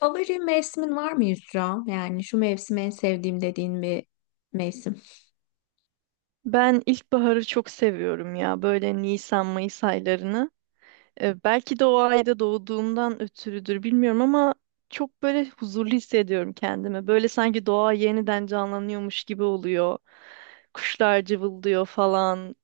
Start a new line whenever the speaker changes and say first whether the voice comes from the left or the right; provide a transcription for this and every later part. left: Favori mevsimin var mı Yusra? Yani şu mevsimi en sevdiğim dediğin bir mevsim.
right: Ben ilkbaharı çok seviyorum ya. Böyle Nisan, Mayıs aylarını. Belki de o ayda doğduğumdan ötürüdür bilmiyorum ama çok böyle huzurlu hissediyorum kendimi. Böyle sanki doğa yeniden canlanıyormuş gibi oluyor. Kuşlar cıvıldıyor falan.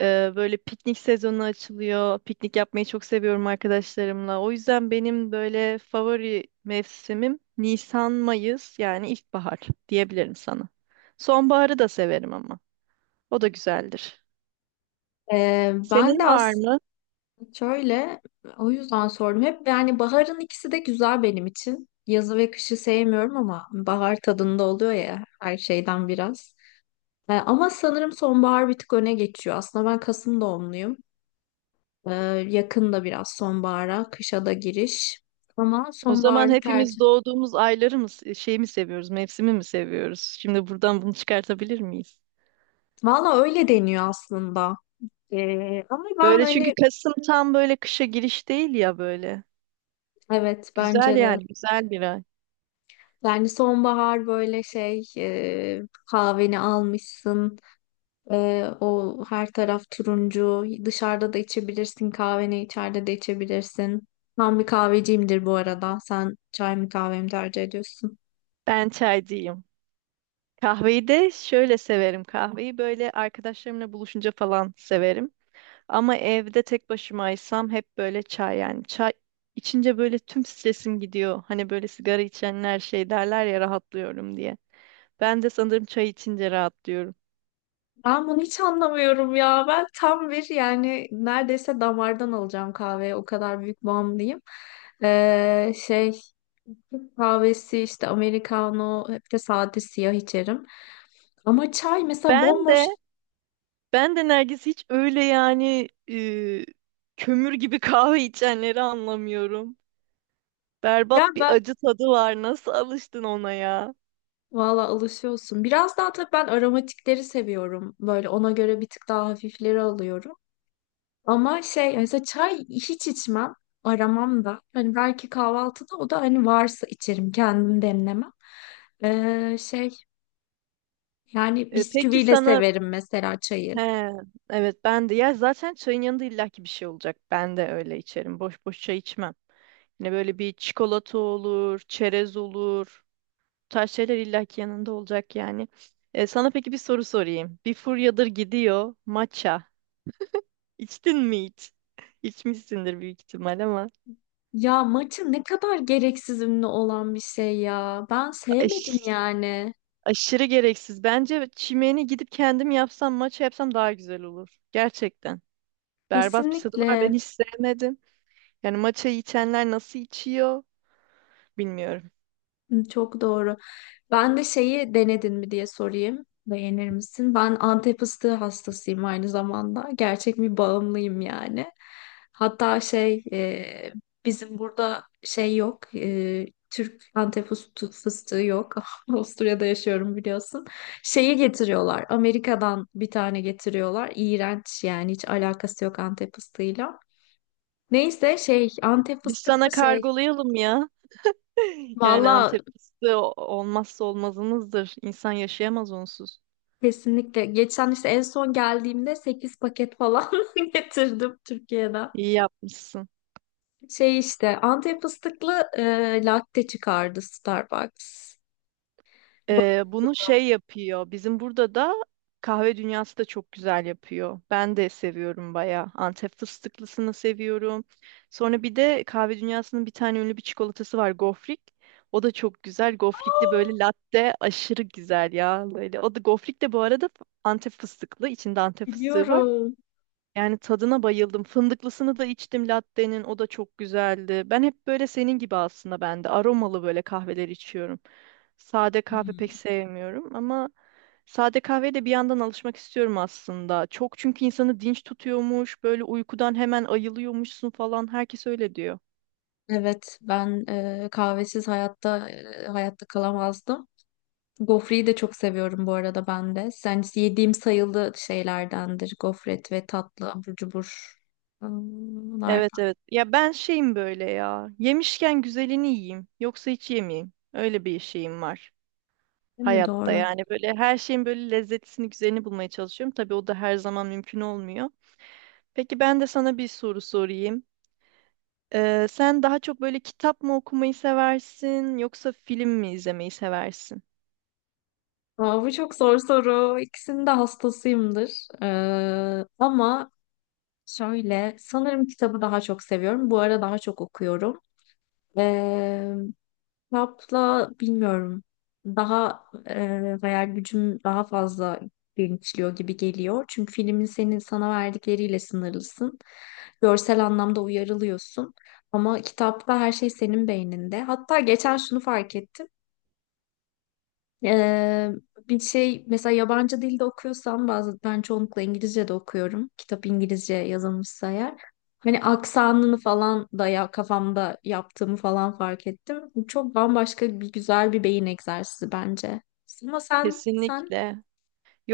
right: Böyle piknik sezonu açılıyor. Piknik yapmayı çok seviyorum arkadaşlarımla. O yüzden benim böyle favori mevsimim Nisan, Mayıs yani ilkbahar diyebilirim sana. Sonbaharı da severim ama. O da güzeldir.
left: Ben de
right: Senin var
left: aslında
right: mı?
left: şöyle o yüzden sordum. Hep yani baharın ikisi de güzel benim için. Yazı ve kışı sevmiyorum ama bahar tadında oluyor ya her şeyden biraz. Ama sanırım sonbahar bir tık öne geçiyor. Aslında ben Kasım doğumluyum. Ee, Yakında biraz sonbahara, kışa da giriş. Ama
right: O zaman
left: sonbaharı
right: hepimiz
left: tercih.
right: doğduğumuz ayları mı, şey mi seviyoruz, mevsimi mi seviyoruz? Şimdi buradan bunu çıkartabilir miyiz?
left: Valla öyle deniyor aslında. Ama ben
right: Böyle çünkü
left: hani.
right: Kasım tam böyle kışa giriş değil ya böyle.
left: Evet,
right: Güzel
left: bence de.
right: yani, güzel bir ay.
left: Yani sonbahar böyle şey kahveni almışsın. E, O her taraf turuncu. Dışarıda da içebilirsin kahveni, içeride de içebilirsin. Ben bir kahveciyimdir bu arada. Sen çay mı kahve mi tercih ediyorsun?
right: Ben çaycıyım. Kahveyi de şöyle severim. Kahveyi böyle arkadaşlarımla buluşunca falan severim. Ama evde tek başımaysam hep böyle çay yani. Çay içince böyle tüm stresim gidiyor. Hani böyle sigara içenler şey derler ya rahatlıyorum diye. Ben de sanırım çay içince rahatlıyorum.
left: Ben bunu hiç anlamıyorum ya. Ben tam bir yani, neredeyse damardan alacağım kahveye. O kadar büyük bağımlıyım. Şey, Türk kahvesi işte, Americano, hep de sade siyah içerim. Ama çay mesela
right: Ben de
left: bomboş.
right: ben de Nergis hiç öyle yani kömür gibi kahve içenleri anlamıyorum.
left: Ya
right: Berbat bir
left: ben
right: acı tadı var. Nasıl alıştın ona ya?
left: valla alışıyorsun. Biraz daha tabii ben aromatikleri seviyorum. Böyle ona göre bir tık daha hafifleri alıyorum. Ama şey, mesela çay hiç içmem. Aramam da. Hani belki kahvaltıda, o da hani varsa içerim. Kendim demlemem. Şey yani,
right: E, peki
left: bisküviyle
right: sana
left: severim mesela çayı.
right: he evet ben de ya zaten çayın yanında illaki bir şey olacak. Ben de öyle içerim. Boş boş çay içmem. Yine böyle bir çikolata olur, çerez olur. Bu tarz şeyler illaki yanında olacak yani. E, sana peki bir soru sorayım. Bir furyadır gidiyor matcha. İçtin mi hiç? İçmişsindir büyük ihtimal ama
left: Ya maçı ne kadar gereksiz ünlü olan bir şey ya. Ben sevmedim
right: aş-
left: yani.
right: aşırı gereksiz. Bence çimeni gidip kendim yapsam, maça yapsam daha güzel olur. Gerçekten. Berbat bir tadı var. Ben
left: Kesinlikle.
right: hiç sevmedim. Yani maçayı içenler nasıl içiyor bilmiyorum.
left: Hı, çok doğru. Ben de şeyi denedin mi diye sorayım. Beğenir misin? Ben Antep fıstığı hastasıyım aynı zamanda. Gerçek bir bağımlıyım yani. Hatta şey bizim burada şey yok. Türk Antep fıstığı yok. Avusturya'da yaşıyorum biliyorsun. Şeyi getiriyorlar. Amerika'dan bir tane getiriyorlar. İğrenç yani, hiç alakası yok Antep fıstığıyla. Neyse, şey, Antep
right: Biz sana
left: fıstıklı şey.
right: kargolayalım ya. Yani
left: Valla.
right: Antep fıstığı olmazsa olmazımızdır. İnsan yaşayamaz onsuz.
left: Kesinlikle. Geçen işte en son geldiğimde 8 paket falan getirdim Türkiye'den.
right: İyi yapmışsın.
left: Şey işte Antep fıstıklı latte çıkardı Starbucks. Bak-
right: Bunu şey yapıyor. Bizim burada da kahve dünyası da çok güzel yapıyor. Ben de seviyorum bayağı. Antep fıstıklısını seviyorum. Sonra bir de kahve dünyasının bir tane ünlü bir çikolatası var. Gofrik. O da çok güzel. Gofrikli böyle latte aşırı güzel ya. Böyle. O da gofrik de bu arada Antep fıstıklı. İçinde Antep fıstığı var.
left: Biliyorum.
right: Yani tadına bayıldım. Fındıklısını da içtim latte'nin. O da çok güzeldi. Ben hep böyle senin gibi aslında ben de aromalı böyle kahveler içiyorum. Sade kahve pek
left: Hmm.
right: sevmiyorum ama sade kahveye de bir yandan alışmak istiyorum aslında. Çok çünkü insanı dinç tutuyormuş, böyle uykudan hemen ayılıyormuşsun falan. Herkes öyle diyor.
left: Evet, ben kahvesiz hayatta hayatta kalamazdım. Gofreyi de çok seviyorum bu arada ben de. Sen yediğim sayılı şeylerdendir. Gofret ve tatlı abur cubur. Hmm, bunlar
right: Evet, evet. Ya ben şeyim böyle ya. Yemişken güzelini yiyeyim. Yoksa hiç yemeyeyim. Öyle bir şeyim var
left: değil mi?
right: hayatta
left: Doğru.
right: yani. Böyle her şeyin böyle lezzetini, güzelini bulmaya çalışıyorum. Tabii o da her zaman mümkün olmuyor. Peki ben de sana bir soru sorayım. Sen daha çok böyle kitap mı okumayı seversin yoksa film mi izlemeyi seversin?
left: Aa, bu çok zor soru. İkisinin de hastasıyımdır. Ama şöyle, sanırım kitabı daha çok seviyorum. Bu ara daha çok okuyorum. Ee, Kitapla bilmiyorum. Daha hayal gücüm daha fazla genişliyor gibi geliyor. Çünkü filmin senin sana verdikleriyle sınırlısın. Görsel anlamda uyarılıyorsun. Ama kitapta her şey senin beyninde. Hatta geçen şunu fark ettim. Ee, Bir şey mesela, yabancı dilde okuyorsam bazı, ben çoğunlukla İngilizce de okuyorum. Kitap İngilizce yazılmışsa eğer. Hani aksanını falan da ya, kafamda yaptığımı falan fark ettim. Bu çok bambaşka, bir güzel bir beyin egzersizi bence. Ama sen sen
right: Kesinlikle.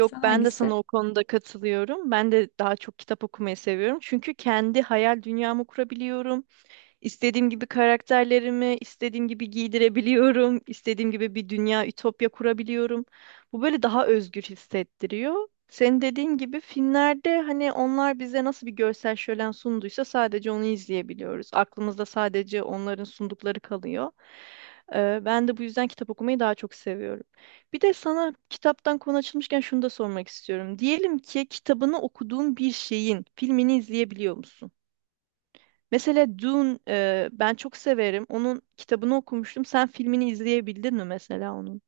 left: sen
right: ben de
left: hangisi?
right: sana o konuda katılıyorum. Ben de daha çok kitap okumayı seviyorum. Çünkü kendi hayal dünyamı kurabiliyorum. İstediğim gibi karakterlerimi istediğim gibi giydirebiliyorum. İstediğim gibi bir dünya, ütopya kurabiliyorum. Bu böyle daha özgür hissettiriyor. Senin dediğin gibi filmlerde hani onlar bize nasıl bir görsel şölen sunduysa sadece onu izleyebiliyoruz. Aklımızda sadece onların sundukları kalıyor. Ben de bu yüzden kitap okumayı daha çok seviyorum. Bir de sana kitaptan konu açılmışken şunu da sormak istiyorum. Diyelim ki kitabını okuduğun bir şeyin filmini izleyebiliyor musun? Mesela Dune ben çok severim. Onun kitabını okumuştum. Sen filmini izleyebildin mi mesela onun?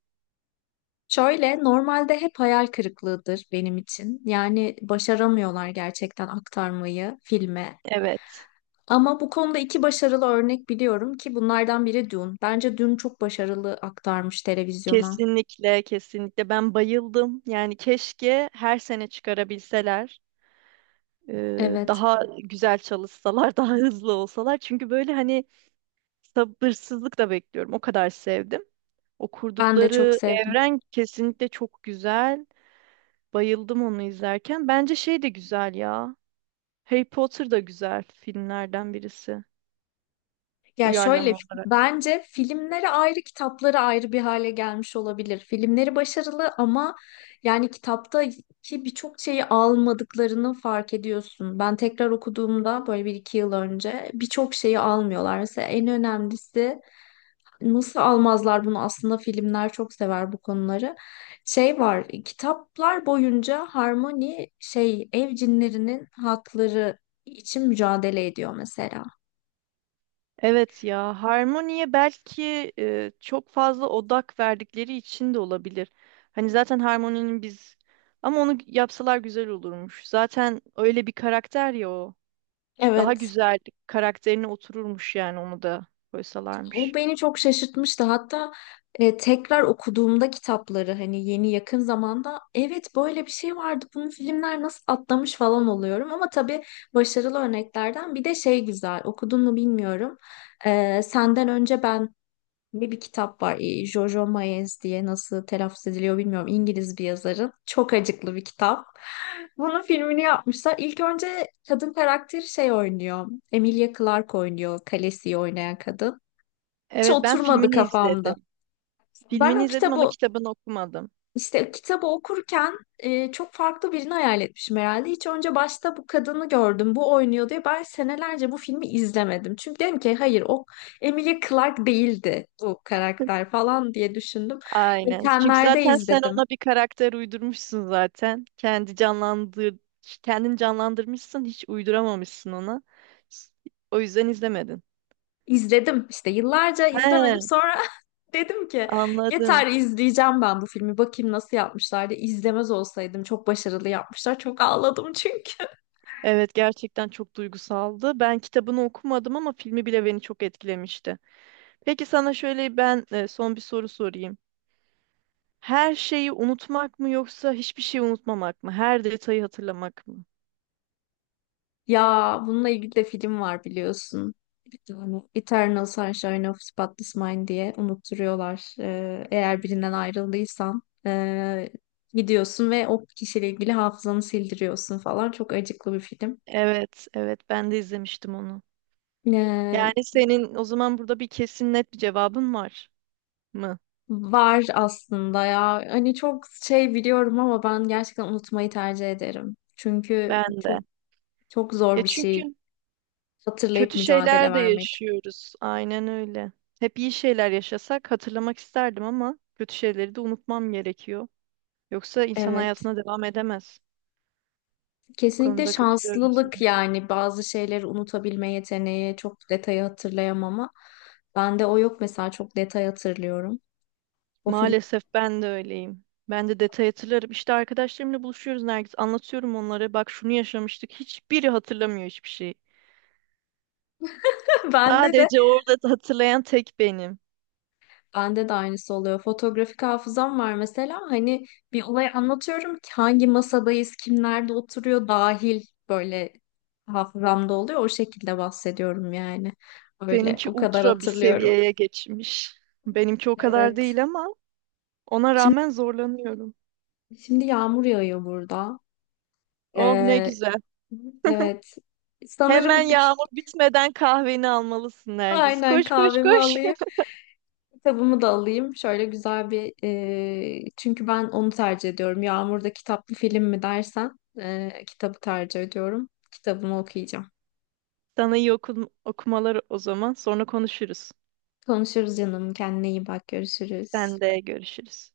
left: Şöyle, normalde hep hayal kırıklığıdır benim için. Yani başaramıyorlar gerçekten aktarmayı filme.
right: Evet.
left: Ama bu konuda iki başarılı örnek biliyorum ki bunlardan biri Dune. Bence Dune çok başarılı aktarmış televizyona.
right: Kesinlikle, kesinlikle. Ben bayıldım. Yani keşke her sene çıkarabilseler. e,
left: Evet,
right: daha güzel çalışsalar, daha hızlı olsalar. Çünkü böyle hani sabırsızlıkla bekliyorum. O kadar sevdim. O
left: ben de çok
right: kurdukları
left: sevdim.
right: evren kesinlikle çok güzel. Bayıldım onu izlerken. Bence şey de güzel ya. Harry Potter da güzel filmlerden birisi.
left: Ya şöyle,
right: Uyarlama
left: bence filmleri ayrı, kitapları ayrı bir hale gelmiş olabilir. Filmleri başarılı ama yani kitaptaki birçok şeyi almadıklarını fark ediyorsun. Ben tekrar okuduğumda, böyle bir iki yıl önce, birçok şeyi almıyorlar. Mesela en önemlisi. Nasıl almazlar bunu? Aslında filmler çok sever bu konuları. Şey var, kitaplar boyunca Harmony şey ev cinlerinin hakları için mücadele ediyor mesela.
right: evet ya, harmoniye belki çok fazla odak verdikleri için de olabilir. Hani zaten harmoninin biz ama onu yapsalar güzel olurmuş. Zaten öyle bir karakter ya o. Daha
left: Evet,
right: güzel karakterine otururmuş yani onu da
left: o
right: koysalarmış.
left: beni çok şaşırtmıştı. Hatta tekrar okuduğumda kitapları, hani yeni yakın zamanda, evet böyle bir şey vardı. Bunu filmler nasıl atlamış falan oluyorum. Ama tabii başarılı örneklerden bir de şey güzel. Okudun mu bilmiyorum. Senden Önce Ben Ne bir kitap var. Jojo Moyes diye, nasıl telaffuz ediliyor bilmiyorum. İngiliz bir yazarın. Çok acıklı bir kitap. Bunun filmini yapmışlar. İlk önce kadın karakteri şey oynuyor. Emilia Clarke oynuyor. Khaleesi'yi oynayan kadın. Hiç
right: Evet, ben
left: oturmadı
right: filmini
left: kafamda.
right: izledim.
left: Ben
right: Filmini
left: o
right: izledim ama
left: kitabı
right: kitabını okumadım.
left: işte, kitabı okurken çok farklı birini hayal etmişim herhalde. Hiç önce başta bu kadını gördüm, bu oynuyor diye ben senelerce bu filmi izlemedim. Çünkü dedim ki, hayır, o Emilia Clarke değildi bu karakter falan diye düşündüm.
right: Aynen. Çünkü
left: Geçenlerde
right: zaten sen
left: izledim.
right: ona bir karakter uydurmuşsun zaten. Kendin canlandırmışsın, hiç uyduramamışsın ona. S- O yüzden izlemedin.
left: İzledim işte, yıllarca izlemedim,
right: He,
left: sonra dedim ki
right: anladım.
left: yeter, izleyeceğim ben bu filmi, bakayım nasıl yapmışlar diye. İzlemez olsaydım, çok başarılı yapmışlar, çok ağladım çünkü.
right: Evet, gerçekten çok duygusaldı. Ben kitabını okumadım ama filmi bile beni çok etkilemişti. Peki sana şöyle ben son bir soru sorayım. Her şeyi unutmak mı yoksa hiçbir şeyi unutmamak mı? Her detayı hatırlamak mı?
left: Ya bununla ilgili de film var biliyorsun. Bir tane. Eternal Sunshine of Spotless Mind diye unutturuyorlar. Eğer birinden ayrıldıysan gidiyorsun ve o kişiyle ilgili hafızanı sildiriyorsun falan. Çok acıklı bir film.
right: Evet, evet, ben de izlemiştim onu.
left: Ee,
right: Yani senin o zaman burada bir kesin net bir cevabın var mı?
left: Var aslında ya. Hani çok şey biliyorum ama ben gerçekten unutmayı tercih ederim. Çünkü
right: Ben de.
left: çok çok zor
right: E
left: bir
right: çünkü
left: şey, hatırlayıp
right: kötü
left: mücadele
right: şeyler de
left: vermek.
right: yaşıyoruz. Aynen öyle. Hep iyi şeyler yaşasak hatırlamak isterdim ama kötü şeyleri de unutmam gerekiyor. Yoksa insan
left: Evet.
right: hayatına devam edemez. Bu
left: Kesinlikle
right: konuda katılıyorum sana.
left: şanslılık yani bazı şeyleri unutabilme yeteneği, çok detayı hatırlayamama. Bende o yok mesela, çok detay hatırlıyorum. O film
right: Maalesef ben de öyleyim. Ben de detay hatırlarım. İşte arkadaşlarımla buluşuyoruz Nergis. Anlatıyorum onlara. Bak şunu yaşamıştık. Hiçbiri hatırlamıyor hiçbir şeyi.
left: bende de
right: Sadece orada hatırlayan tek benim.
left: bende de aynısı oluyor. Fotoğrafik hafızam var mesela, hani bir olayı anlatıyorum ki hangi masadayız, kimlerde oturuyor dahil, böyle hafızamda oluyor. O şekilde bahsediyorum yani. Öyle
right: Seninki
left: o kadar
right: ultra bir
left: hatırlıyorum.
right: seviyeye geçmiş. Benimki o kadar
left: Evet.
right: değil ama ona
left: Şimdi
right: rağmen zorlanıyorum.
left: şimdi yağmur yağıyor burada.
right: Oh ne
left: Ee,
right: güzel.
left: Evet.
right: Hemen
left: Sanırım bir,
right: yağmur bitmeden kahveni almalısın Nergis.
left: aynen,
right: Koş koş
left: kahvemi
right: koş.
left: alayım. Kitabımı da alayım. Şöyle güzel bir çünkü ben onu tercih ediyorum. Yağmurda kitaplı film mi dersen, kitabı tercih ediyorum. Kitabımı okuyacağım.
right: Sana iyi okul okumaları o zaman. Sonra konuşuruz.
left: Konuşuruz canım. Kendine iyi bak. Görüşürüz.
right: Sen de görüşürüz.